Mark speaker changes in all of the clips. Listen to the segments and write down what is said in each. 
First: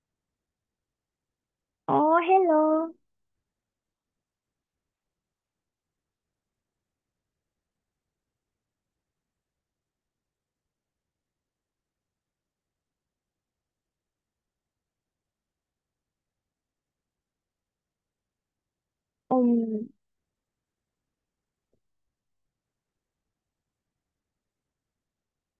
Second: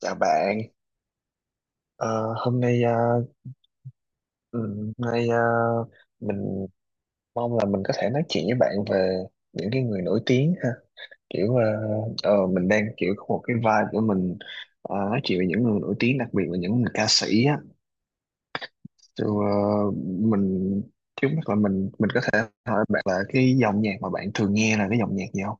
Speaker 1: Chào bạn.
Speaker 2: Ồ,
Speaker 1: Ờ,
Speaker 2: hello.
Speaker 1: Hôm nay hôm nay mình mong là mình có thể nói chuyện với bạn về những cái người nổi tiếng ha. Kiểu mình đang kiểu có một cái vibe của mình nói chuyện về những người nổi tiếng, đặc biệt là những người ca sĩ á. So, ờ,
Speaker 2: Ừm,
Speaker 1: mình trước mắt là mình có thể hỏi bạn là cái dòng nhạc mà bạn thường nghe là cái dòng nhạc gì không?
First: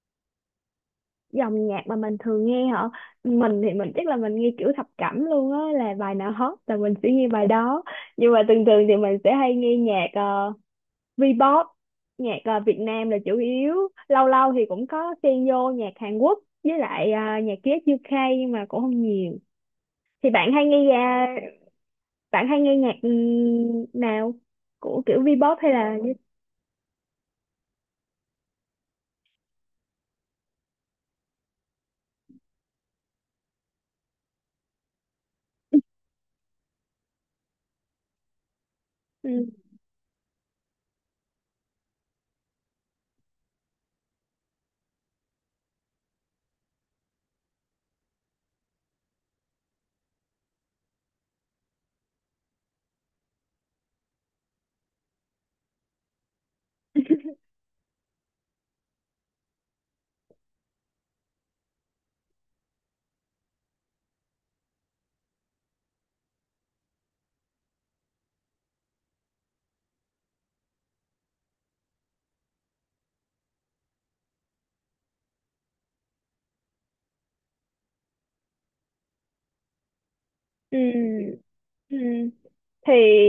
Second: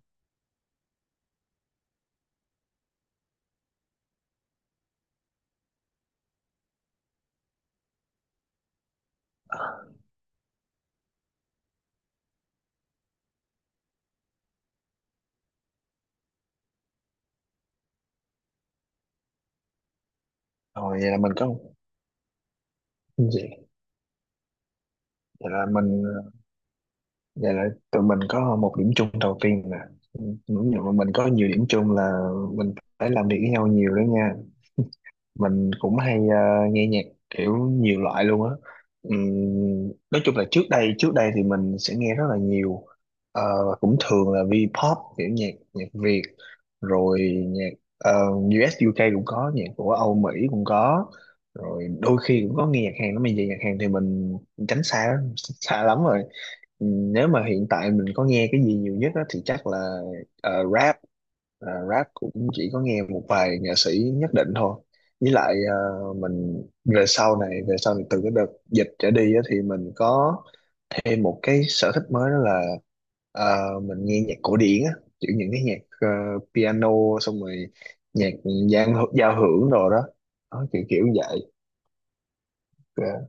Speaker 2: Dòng nhạc mà mình thường nghe hả? Mình thì mình chắc là mình nghe kiểu thập cẩm luôn á, là bài nào hot là mình sẽ nghe bài đó. Nhưng mà thường thường thì mình sẽ hay nghe nhạc V-pop, nhạc Việt Nam là chủ yếu. Lâu lâu thì cũng có xen vô nhạc Hàn Quốc với lại nhạc US UK nhưng mà cũng không nhiều. Thì bạn hay nghe
Speaker 1: Rồi vậy là mình
Speaker 2: à,
Speaker 1: có
Speaker 2: bạn hay nghe nhạc
Speaker 1: gì?
Speaker 2: nào? Của kiểu
Speaker 1: Vậy
Speaker 2: V-pop
Speaker 1: là
Speaker 2: hay là,
Speaker 1: mình ờ, Vậy là tụi mình có một điểm chung đầu tiên nè. Đúng rồi, bọn mình có nhiều điểm chung, là mình phải làm việc với nhau nhiều đó nha. Mình cũng hay nghe nhạc kiểu nhiều loại luôn á.
Speaker 2: ừ.
Speaker 1: Nói chung là trước đây thì mình sẽ nghe rất là nhiều. Ờ, và cũng thường là V-pop, kiểu nhạc nhạc Việt, rồi nhạc US UK cũng có, nhạc của Âu Mỹ cũng có, rồi đôi khi cũng có nghe nhạc Hàn. Nó bây giờ nhạc Hàn thì mình tránh xa xa lắm rồi. Nếu mà hiện tại mình có nghe cái gì nhiều nhất á thì chắc là rap. Ờ, rap cũng chỉ có nghe một vài nghệ sĩ nhất định thôi, với lại mình về sau này từ cái đợt dịch trở đi á, thì mình có thêm một cái sở thích mới, đó là mình nghe nhạc cổ điển á, kiểu những cái nhạc piano, xong rồi nhạc giao hưởng đồ đó, đó
Speaker 2: Ừ.
Speaker 1: kiểu kiểu như vậy.
Speaker 2: Ừ. thì
Speaker 1: Ờ,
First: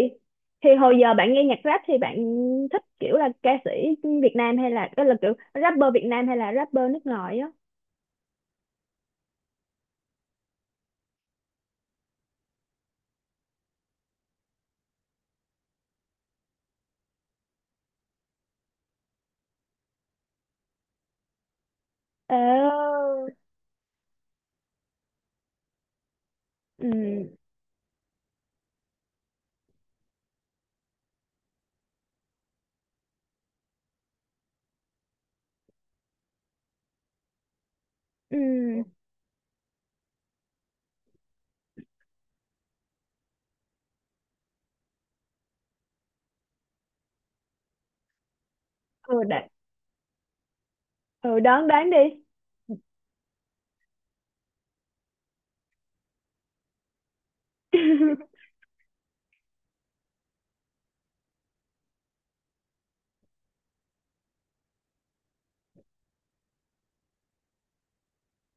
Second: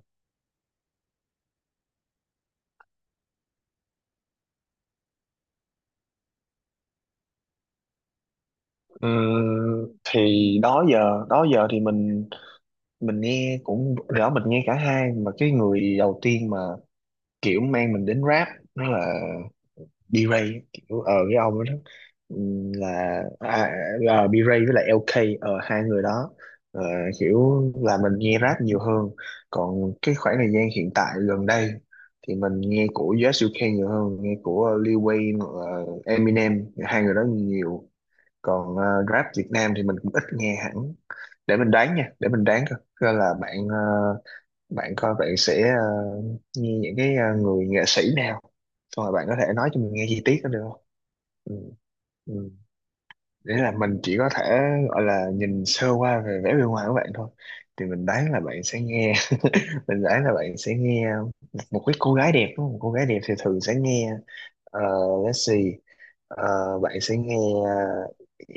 Speaker 2: thì hồi giờ bạn nghe nhạc rap thì bạn thích kiểu là ca sĩ Việt Nam, hay là đó là kiểu rapper Việt Nam hay là rapper nước ngoài á?
Speaker 1: thì đó giờ thì mình nghe cũng rõ mình nghe cả hai, mà cái người đầu tiên mà kiểu mang mình đến rap đó là B-Ray, kiểu ờ cái ông đó. ừm,
Speaker 2: ờ
Speaker 1: là à, B-Ray với lại LK, ờ hai người đó. Ờ,
Speaker 2: ừ,
Speaker 1: kiểu là mình nghe rap nhiều hơn, còn cái khoảng thời gian hiện tại gần đây thì mình nghe của US UK nhiều hơn, nghe của Lil Wayne hoặc là Eminem, hai người đó nhiều. Còn
Speaker 2: ừ,
Speaker 1: rap Việt Nam thì mình cũng ít nghe hẳn. Để mình đoán nha, để mình đoán coi coi là bạn bạn coi bạn sẽ nghe những cái người nghệ sĩ nào, xong rồi
Speaker 2: ừ,
Speaker 1: bạn có thể nói cho mình nghe chi tiết đó được không?
Speaker 2: ừ,
Speaker 1: Ừ.
Speaker 2: đoán đoán đi.
Speaker 1: Ừ. Để là mình chỉ có thể gọi là nhìn sơ qua về vẻ bên ngoài của bạn thôi, thì mình đoán là bạn sẽ nghe, mình đoán là bạn sẽ nghe một cái cô gái đẹp đúng không? Cô gái đẹp thì thường sẽ nghe, ờ, let's see. Ờ, bạn sẽ nghe ờ,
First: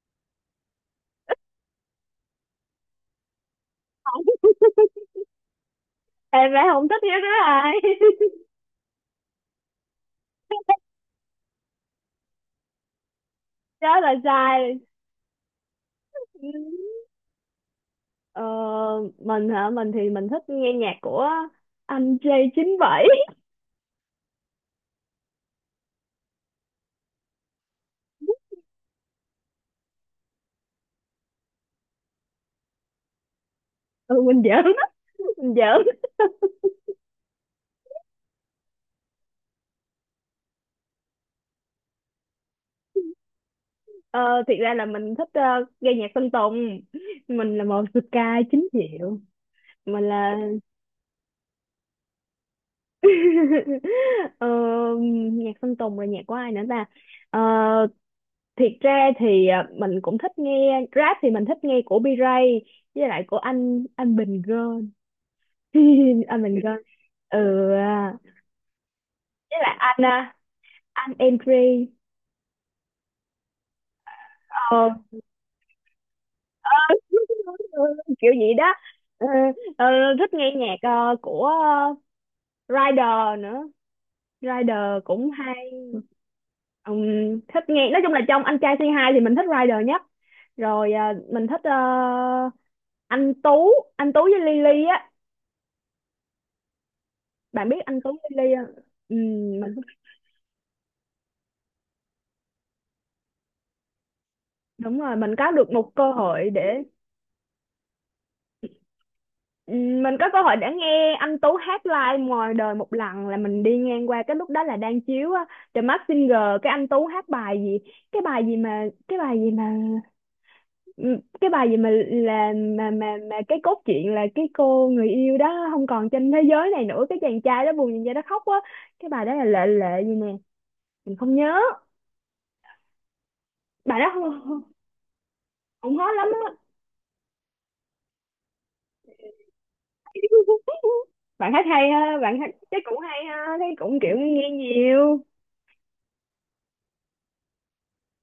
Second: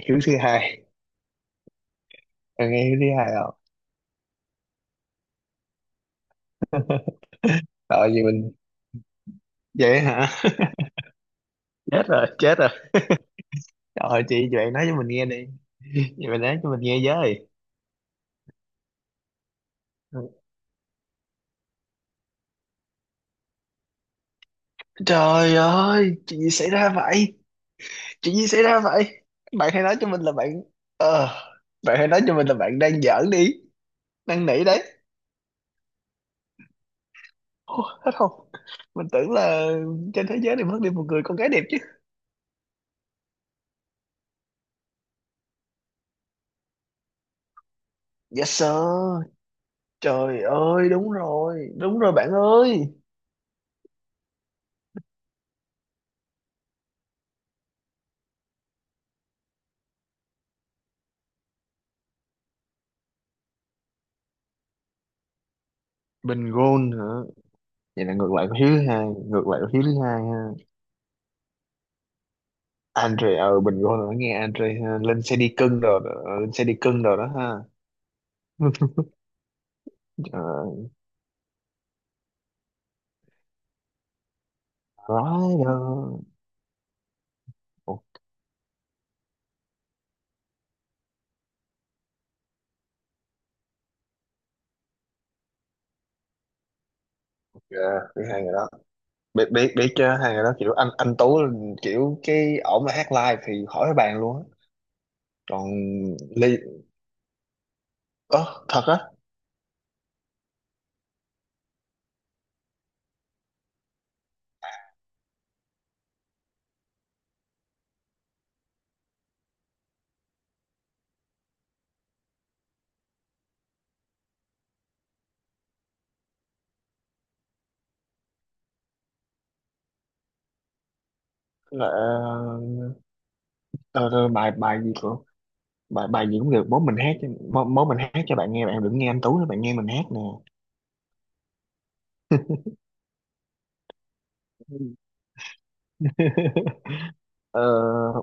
Speaker 1: Hiếu thứ hai. Bạn nghe Hiếu thứ hai không?
Speaker 2: Không. Em bé không thích nhất đó, ai?
Speaker 1: ờ gì mình vậy hả? Chết rồi, chết rồi.
Speaker 2: Đó là
Speaker 1: Trời, chị, bạn
Speaker 2: sai.
Speaker 1: nói cho mình nghe đi. Vậy bạn nói cho mình nghe
Speaker 2: Ừ.
Speaker 1: với.
Speaker 2: ờ, mình hả? Mình thì mình thích nghe nhạc của anh J97.
Speaker 1: Trời ơi, chuyện gì xảy ra vậy? Chuyện gì xảy ra vậy? Bạn hãy nói cho mình là bạn ờ, Bạn hãy nói cho mình là bạn đang giỡn đi.
Speaker 2: Ừ, mình
Speaker 1: Đang nỉ
Speaker 2: giỡn,
Speaker 1: đấy.
Speaker 2: mình giỡn.
Speaker 1: Ô, hết không? Mình tưởng là trên thế giới này mất đi một người con gái đẹp chứ.
Speaker 2: Ờ, Thiệt ra là mình thích nghe nhạc Sơn Tùng. Mình là một Sky
Speaker 1: Yes
Speaker 2: chính diệu.
Speaker 1: sir.
Speaker 2: Mình là
Speaker 1: Trời ơi, đúng rồi. Đúng rồi bạn ơi.
Speaker 2: ờ, Nhạc Sơn Tùng, rồi nhạc của ai nữa ta? Ờ, thiệt ra thì mình cũng thích nghe rap, thì mình thích nghe của B-Ray với lại của anh Bình Gơn. Anh
Speaker 1: Bình
Speaker 2: Bình Gơn.
Speaker 1: gôn hả?
Speaker 2: Ừ.
Speaker 1: Vậy là
Speaker 2: À.
Speaker 1: ngược lại của Hiếu thứ hai. Ngược
Speaker 2: Với
Speaker 1: lại của
Speaker 2: lại
Speaker 1: Hiếu thứ
Speaker 2: anh
Speaker 1: hai
Speaker 2: à,
Speaker 1: ha.
Speaker 2: anh Entry.
Speaker 1: Andre, ờ bình luôn rồi, nghe Andre
Speaker 2: Ờ.
Speaker 1: ha. Lên xe đi cưng rồi đó, lên xe đi cưng rồi đó ha.
Speaker 2: Kiểu gì đó. Ờ, ờ, Thích nghe nhạc
Speaker 1: Ờ,
Speaker 2: của, Rider nữa. Rider cũng hay.
Speaker 1: Rider.
Speaker 2: Thích nghe, nói chung là
Speaker 1: Ok,
Speaker 2: trong anh trai Say Hi thì mình thích Rider nhất, rồi à, mình thích anh Tú. Anh Tú với Lily á. Bạn biết anh Tú
Speaker 1: biết
Speaker 2: với
Speaker 1: hai người
Speaker 2: Lily
Speaker 1: đó.
Speaker 2: không?
Speaker 1: biết biết
Speaker 2: Mình
Speaker 1: biết chứ, hai người đó kiểu anh Tú là kiểu cái ổng là hát live thì khỏi bàn luôn á.
Speaker 2: Đúng rồi, mình có
Speaker 1: Còn
Speaker 2: được một cơ hội
Speaker 1: Ly,
Speaker 2: để,
Speaker 1: ơ thật á?
Speaker 2: mình có cơ hội để nghe anh Tú hát live ngoài đời một lần, là mình đi ngang qua cái lúc đó là đang chiếu á, The Masked Singer. Cái anh Tú hát bài gì? Cái bài gì mà ừ, cái bài gì mà là, mà cái cốt truyện là cái cô người yêu đó không còn trên thế giới này nữa, cái chàng trai đó buồn nhìn ra đó khóc quá. Cái bài đó là lệ, lệ gì nè, mình không nhớ.
Speaker 1: là ờ,
Speaker 2: Bài đó
Speaker 1: ờ, ờ, bài
Speaker 2: không,
Speaker 1: bài gì của,
Speaker 2: không
Speaker 1: bài
Speaker 2: hot
Speaker 1: bài
Speaker 2: lắm
Speaker 1: gì cũng
Speaker 2: á.
Speaker 1: được, bố mình hát cho bạn nghe, bạn đừng nghe anh Tú nữa, bạn nghe mình hát nè.
Speaker 2: Bạn hát hay ha, bạn hát chắc cũng hay ha, thấy cũng kiểu nghe nhiều.
Speaker 1: Ờ,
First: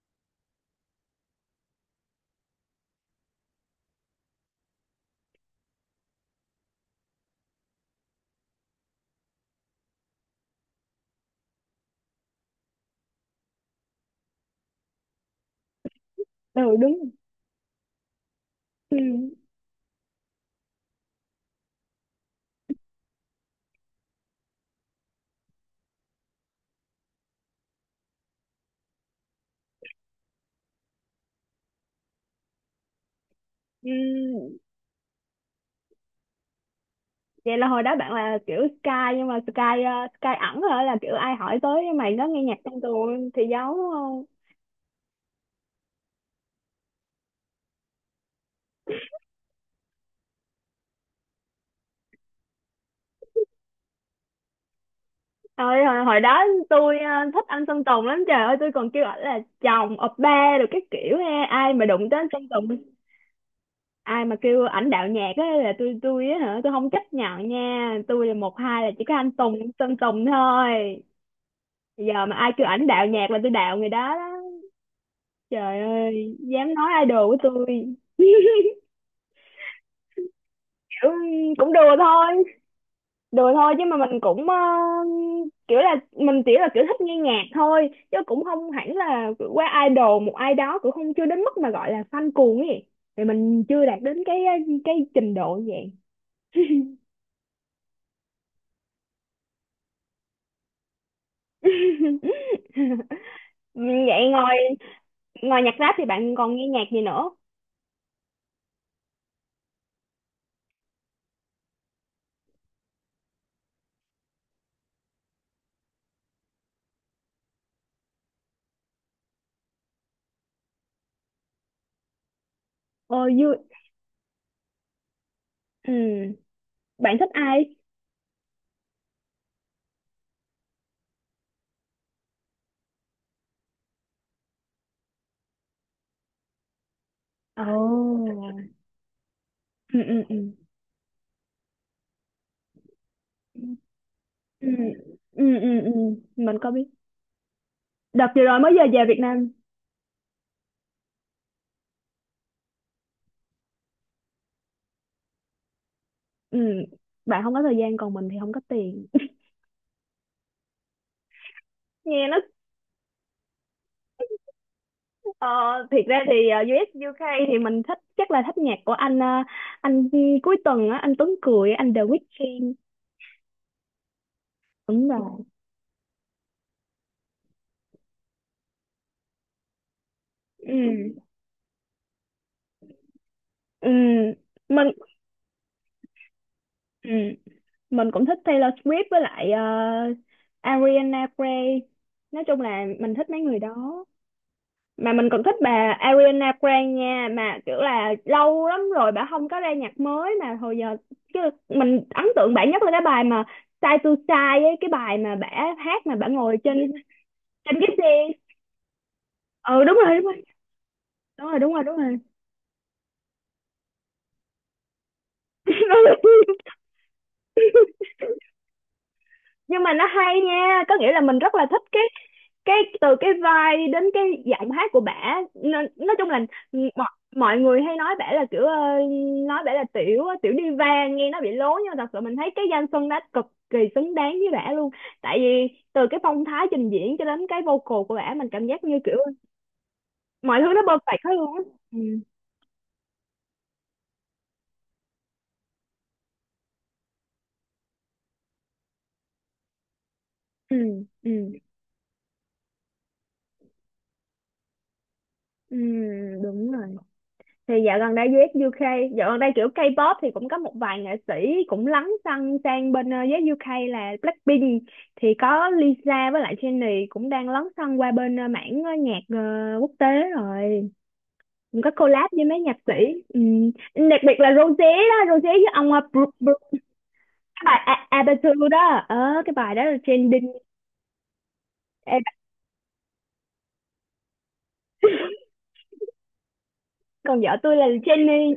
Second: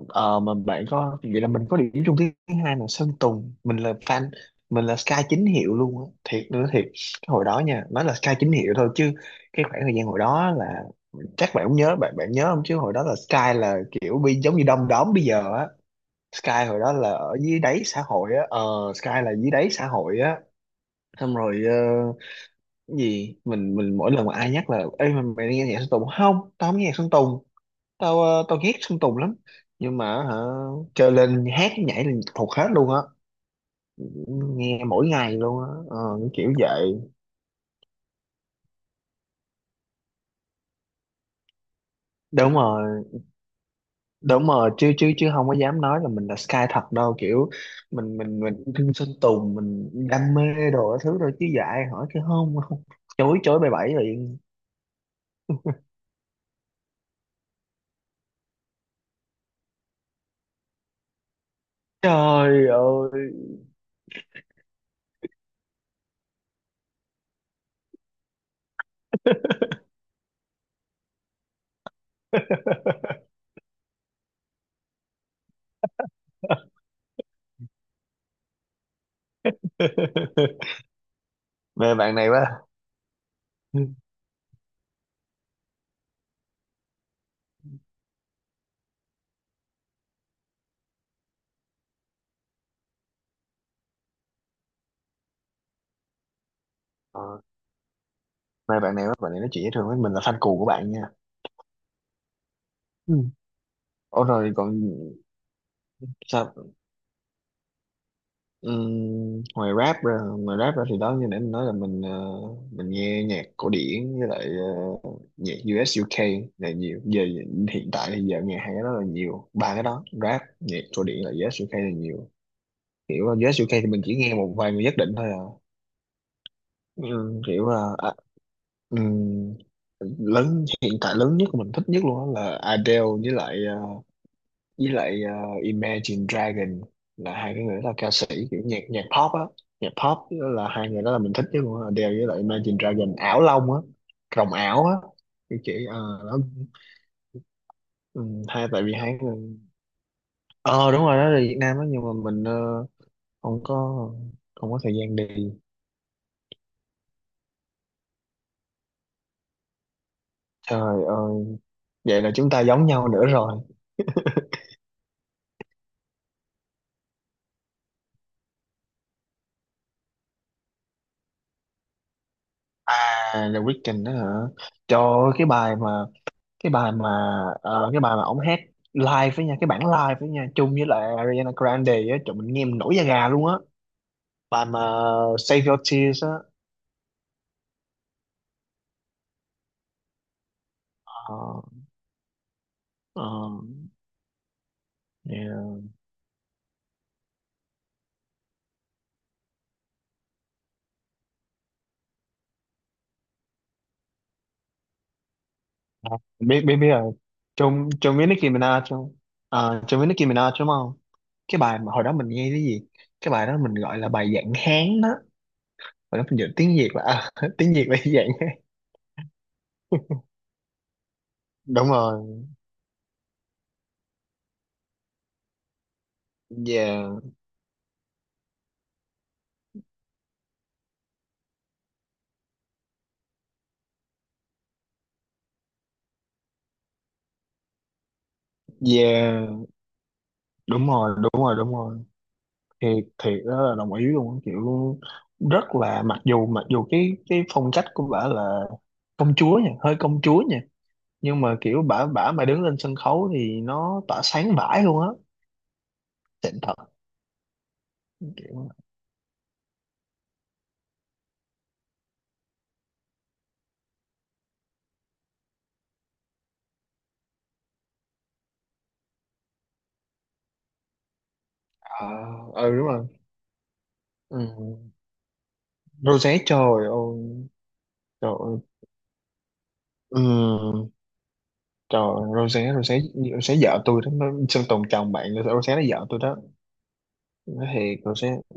Speaker 1: mà bạn có, vậy là mình có điểm chung thứ hai là Sơn Tùng, mình là fan. Mình là Sky chính hiệu luôn á, thiệt nữa, thiệt. Cái hồi đó nha, nói là Sky chính hiệu thôi chứ, cái khoảng thời gian hồi đó là, chắc bạn cũng nhớ, bạn bạn nhớ không, chứ hồi đó là Sky là kiểu bi giống như đom đóm bây giờ á.
Speaker 2: Ừ,
Speaker 1: Sky hồi đó
Speaker 2: đúng.
Speaker 1: là ở dưới đáy xã hội á, ờ,
Speaker 2: Ừ.
Speaker 1: Sky là dưới đáy xã hội á. Xong rồi ờ, cái gì mình mỗi lần mà ai nhắc là ê mày, mày đi nghe nhạc Sơn Tùng không, tao không nghe nhạc Sơn Tùng, tao ghét Sơn Tùng lắm, nhưng mà hả, chơi lên hát nhảy là thuộc hết luôn á,
Speaker 2: Ừ.
Speaker 1: nghe mỗi ngày luôn á, cái kiểu vậy.
Speaker 2: Vậy là hồi đó bạn là kiểu Sky, nhưng mà Sky ẩn hả, là kiểu ai hỏi tới mày nó nghe
Speaker 1: Đúng
Speaker 2: nhạc trong
Speaker 1: rồi,
Speaker 2: tuồng thì giấu.
Speaker 1: đúng rồi, chứ chứ chứ không có dám nói là mình là Sky thật đâu, kiểu mình thương Sơn Tùng, mình đam mê đồ, cái thứ rồi chứ dạy hỏi chứ không, không, chối chối bày bẫy liền.
Speaker 2: Hồi đó tôi thích anh Sơn Tùng lắm, trời ơi tôi còn kêu ảnh là chồng, oppa được cái kiểu ha, ai mà đụng tới anh Sơn Tùng,
Speaker 1: Trời ơi.
Speaker 2: ai mà kêu ảnh đạo nhạc á là tôi á, hả, tôi không chấp nhận nha, tôi là một hai là chỉ có anh Sơn Tùng thôi. Giờ mà ai kêu ảnh đạo nhạc là tôi đạo người đó đó, trời ơi dám nói idol của tôi, kiểu. Cũng đùa
Speaker 1: Mê bạn này
Speaker 2: thôi.
Speaker 1: quá.
Speaker 2: Đùa thôi chứ
Speaker 1: Ừ.
Speaker 2: mà mình cũng kiểu là mình chỉ là kiểu thích nghe nhạc thôi chứ cũng không hẳn là qua idol một ai đó, cũng không, chưa đến mức mà gọi là fan cuồng ấy. Thì mình chưa đạt đến cái, cái trình độ như vậy.
Speaker 1: ờ, Mê bạn này quá, bạn này nói chuyện với thường với mình là fan cuồng của bạn nha. Ừ. Ủa,
Speaker 2: Vậy
Speaker 1: rồi
Speaker 2: ngoài
Speaker 1: còn
Speaker 2: ngoài nhạc rap thì bạn còn nghe
Speaker 1: sao?
Speaker 2: nhạc gì nữa?
Speaker 1: Ngoài rap ra thì đó như nãy mình nói là mình nghe nhạc cổ điển với lại ờ, nhạc u UK là nhiều. Giờ hiện tại thì giờ nghe hai cái đó là nhiều, ba cái đó, rap, nhạc cổ điển, là u ét u UK là nhiều.
Speaker 2: Ờ
Speaker 1: Kiểu u ét
Speaker 2: vui.
Speaker 1: u UK thì mình chỉ nghe một vài người nhất định thôi à.
Speaker 2: Ừ. Bạn thích
Speaker 1: Ừm, kiểu
Speaker 2: ai?
Speaker 1: là à, ừm, lớn hiện tại lớn nhất mình thích nhất luôn đó là Adele với lại với lại ờ, Imagine Dragon. Là hai cái người đó là ca sĩ
Speaker 2: Ồ.
Speaker 1: kiểu nhạc nhạc pop á. Nhạc
Speaker 2: Ừ,
Speaker 1: pop
Speaker 2: ừ, ừ,
Speaker 1: đó, là hai người đó là mình thích nhất luôn á, Adele với lại Imagine Dragon, ảo long á, rồng
Speaker 2: ừ,
Speaker 1: ảo á, cái
Speaker 2: ừ,
Speaker 1: kiểu
Speaker 2: ừ, ừ.
Speaker 1: đó.
Speaker 2: Mình có biết,
Speaker 1: Ừ,
Speaker 2: đợt vừa rồi
Speaker 1: hai
Speaker 2: mới
Speaker 1: tại
Speaker 2: giờ
Speaker 1: vì
Speaker 2: về
Speaker 1: hai
Speaker 2: Việt Nam.
Speaker 1: người ờ đúng rồi đó là Việt Nam á, nhưng mà không có, không có thời gian đi.
Speaker 2: Ừ, bạn không có thời gian, còn mình thì không có tiền,
Speaker 1: Trời ơi, vậy
Speaker 2: nghe
Speaker 1: là
Speaker 2: nó.
Speaker 1: chúng ta giống nhau nữa rồi.
Speaker 2: Ờ, thiệt ra thì US UK thì mình thích, chắc là thích nhạc của anh cuối tuần á, anh Tuấn Cười, anh The Weeknd.
Speaker 1: À, The Weeknd đó hả?
Speaker 2: Đúng
Speaker 1: Cho
Speaker 2: rồi.
Speaker 1: cái bài mà, cái bài mà cái bài mà ông hát live với nha, cái bản live với nha, chung
Speaker 2: Ừ.
Speaker 1: với lại Ariana Grande á, trời mình nghe mình nổi da gà luôn á.
Speaker 2: Ừ.
Speaker 1: Bài mà
Speaker 2: Mình.
Speaker 1: Save Your Tears á.
Speaker 2: Ừ, mình cũng thích Taylor Swift với lại Ariana
Speaker 1: Ờ,
Speaker 2: Grande. Nói chung là mình thích mấy
Speaker 1: ờ,
Speaker 2: người đó, mà mình còn thích
Speaker 1: yeah.
Speaker 2: bà Ariana Grande nha, mà kiểu là lâu lắm rồi bà không có ra nhạc mới mà hồi giờ chứ. Mình ấn tượng bà nhất là cái bài mà Side to Side ấy, cái bài mà bà hát mà bà ngồi
Speaker 1: biết biết biết
Speaker 2: trên
Speaker 1: rồi,
Speaker 2: trên
Speaker 1: chung
Speaker 2: cái
Speaker 1: chung với
Speaker 2: xe.
Speaker 1: Nicki Minaj chung. Ờ,
Speaker 2: Ừ, đúng
Speaker 1: chung với
Speaker 2: rồi,
Speaker 1: Nicki
Speaker 2: đúng
Speaker 1: Minaj đúng không?
Speaker 2: rồi,
Speaker 1: Cái
Speaker 2: đúng
Speaker 1: bài
Speaker 2: rồi,
Speaker 1: mà
Speaker 2: đúng rồi, đúng
Speaker 1: hồi đó
Speaker 2: rồi.
Speaker 1: mình nghe cái gì, cái bài đó mình gọi là bài dạng Hán đó. Hồi đó mình dịch tiếng Việt là à, tiếng Việt là dạng Hán.
Speaker 2: Nhưng mà nó hay nha, có nghĩa là mình rất là thích
Speaker 1: Đúng rồi.
Speaker 2: cái từ cái vai đến cái giọng hát của bả, nó, nói chung là mọi,
Speaker 1: Yeah.
Speaker 2: mọi người hay nói bả là kiểu nói bả là tiểu diva, nghe nó bị lố, nhưng mà thật sự mình thấy cái danh xưng đó cực kỳ xứng đáng với bả luôn, tại vì từ cái phong thái trình diễn cho đến cái vocal của bả, mình cảm giác như kiểu
Speaker 1: Yeah,
Speaker 2: mọi thứ nó
Speaker 1: đúng rồi,
Speaker 2: perfect hết
Speaker 1: đúng
Speaker 2: luôn
Speaker 1: rồi,
Speaker 2: á.
Speaker 1: đúng rồi.
Speaker 2: Ừ,
Speaker 1: Thì thiệt đó, là đồng ý luôn á, kiểu rất là, mặc dù cái phong cách của bả là công chúa nha, hơi công chúa nha,
Speaker 2: ừ, ừ,
Speaker 1: nhưng mà kiểu bả bả mà đứng lên sân khấu thì nó tỏa sáng vãi luôn á.
Speaker 2: ừ,
Speaker 1: Xịn
Speaker 2: đúng rồi.
Speaker 1: thật.
Speaker 2: Thì dạo gần đây US
Speaker 1: Kiểu
Speaker 2: UK, dạo gần đây kiểu K-pop thì cũng có một vài nghệ sĩ cũng lấn sân sang bên US UK là Blackpink, thì có Lisa với lại Jennie cũng đang lấn sân qua bên ờ, mảng ờ, nhạc ờ, quốc tế, rồi cũng có
Speaker 1: à,
Speaker 2: collab với mấy
Speaker 1: ừ
Speaker 2: nhạc
Speaker 1: đúng
Speaker 2: sĩ.
Speaker 1: rồi.
Speaker 2: Ừ. Đặc biệt là Rosé
Speaker 1: Ừ.
Speaker 2: đó, Rosé với ông
Speaker 1: Rosé, trời ơi,
Speaker 2: Cái bài
Speaker 1: trời ơi.
Speaker 2: Aperture đó. Ờ cái bài đó là
Speaker 1: Ừ.
Speaker 2: trending.
Speaker 1: Trời
Speaker 2: Ê,
Speaker 1: ơi, Rosé Rosé Rosé vợ tôi đó nó, Sơn Tùng chồng bạn nữa, Rosé nó vợ tôi đó
Speaker 2: còn vợ
Speaker 1: nó,
Speaker 2: tôi là
Speaker 1: thiệt Rosé.
Speaker 2: Jennie.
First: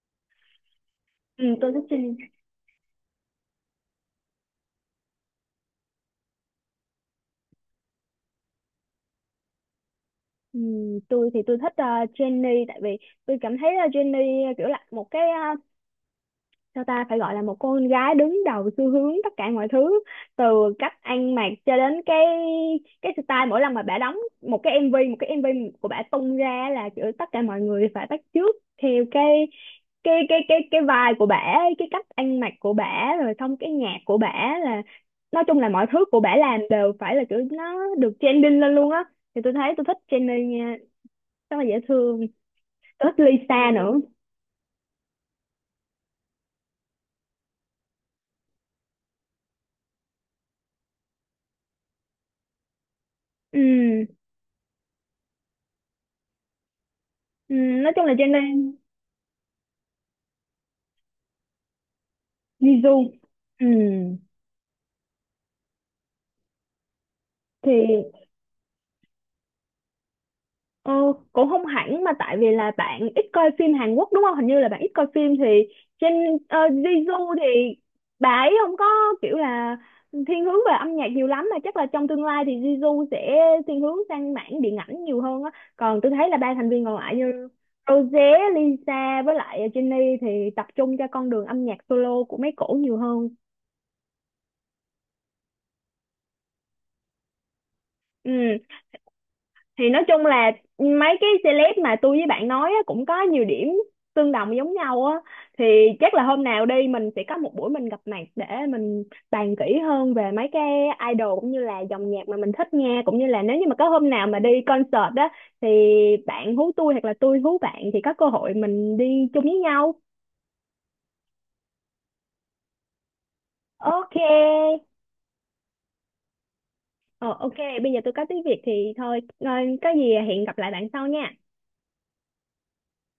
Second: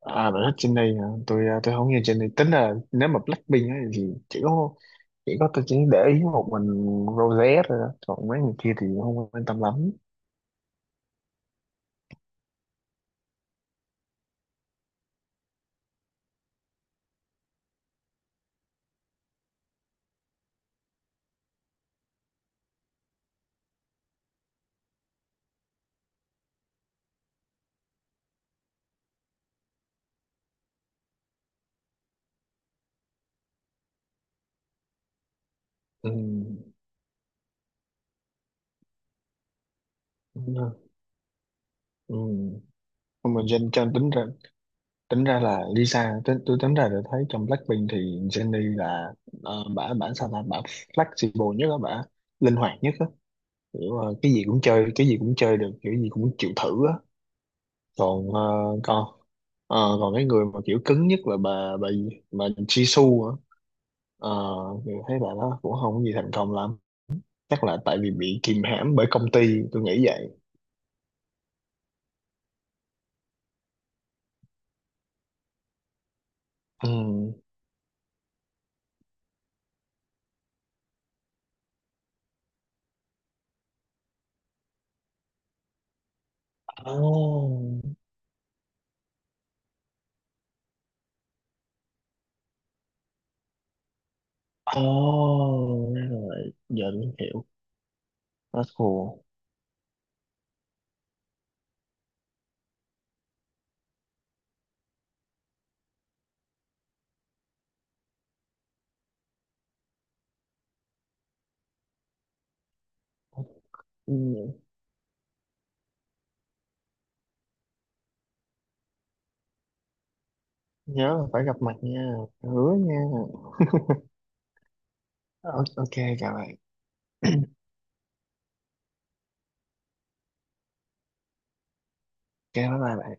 Speaker 1: À bạn thích Jennie hả?
Speaker 2: Ừ, tôi
Speaker 1: Tôi
Speaker 2: thích
Speaker 1: không nghe
Speaker 2: Jennie.
Speaker 1: Jennie, tính là nếu mà Blackpink á thì chỉ có, chỉ có tôi chỉ để ý một mình Rosé thôi đó. Còn mấy người kia thì không quan tâm lắm.
Speaker 2: Ừ, tôi thì tôi thích Jennie tại vì tôi cảm thấy Jennie kiểu là một cái, sao ta, phải gọi là một cô con gái đứng đầu xu hướng tất cả mọi thứ, từ cách ăn mặc cho đến cái style, mỗi lần mà bả đóng một cái MV của bả tung ra là kiểu tất cả mọi người phải bắt chước theo cái vibe của bả, cái cách ăn mặc của bả rồi xong cái nhạc của bả là, nói chung là mọi thứ
Speaker 1: Ừ.
Speaker 2: của bả làm đều phải là kiểu nó được trending lên luôn á. Thì tôi thấy tôi thích Jennie
Speaker 1: Đúng rồi.
Speaker 2: nha, rất là dễ
Speaker 1: Ừ.
Speaker 2: thương. Tôi thích
Speaker 1: Nhưng mà
Speaker 2: Lisa
Speaker 1: Jen Jen
Speaker 2: nữa.
Speaker 1: tính ra, tôi tính ra được, thấy trong Blackpink thì Jennie là bả, bả sao là bả flexible nhất á, bả linh hoạt nhất á, kiểu
Speaker 2: Ừ.
Speaker 1: cái gì cũng chơi, cái gì cũng chơi được, kiểu gì cũng chịu thử á.
Speaker 2: Ừ. Nói chung là
Speaker 1: còn ờ,
Speaker 2: Jennie,
Speaker 1: còn ờ, còn cái người mà kiểu cứng nhất là bà gì? Bà
Speaker 2: Jisoo.
Speaker 1: Jisoo á.
Speaker 2: Ừ,
Speaker 1: Ờ, thì thấy bà đó cũng không có gì thành công lắm, chắc là tại vì
Speaker 2: thì
Speaker 1: bị kìm hãm bởi công ty, tôi nghĩ vậy.
Speaker 2: ờ, cũng không hẳn, mà tại vì là bạn ít coi phim Hàn Quốc đúng không, hình như là bạn ít coi phim. Thì trên
Speaker 1: Ừ.
Speaker 2: Jisoo thì bà ấy không có kiểu là thiên hướng về âm nhạc nhiều lắm, mà chắc là trong tương lai thì Jisoo sẽ thiên hướng sang mảng điện ảnh nhiều hơn á. Còn tôi thấy là ba thành viên còn lại như
Speaker 1: Oh.
Speaker 2: Rosé, Lisa với lại Jennie thì tập trung cho con đường âm nhạc solo của mấy cổ nhiều hơn.
Speaker 1: Ồ, ra rồi, giờ tôi hiểu.
Speaker 2: Ừ.
Speaker 1: That's cool.
Speaker 2: Thì nói chung là mấy cái celeb mà tôi với bạn nói á, cũng có nhiều điểm tương đồng giống nhau á, thì chắc là hôm nào đi mình sẽ có một buổi mình gặp mặt để mình bàn kỹ hơn về mấy cái idol cũng như là dòng nhạc mà mình thích nghe, cũng như là nếu như mà có hôm
Speaker 1: Ừ.
Speaker 2: nào mà đi concert á thì bạn hú tôi hoặc là tôi hú bạn thì có cơ hội mình đi chung với nhau.
Speaker 1: Nhớ là phải gặp mặt nha, hứa nha.
Speaker 2: Ok.
Speaker 1: Ờ, ok. Chào bạn.
Speaker 2: Ờ, ok, bây giờ tôi có tiếng Việt thì thôi, có gì hẹn gặp lại bạn sau nha.
Speaker 1: Ok bye bye bạn.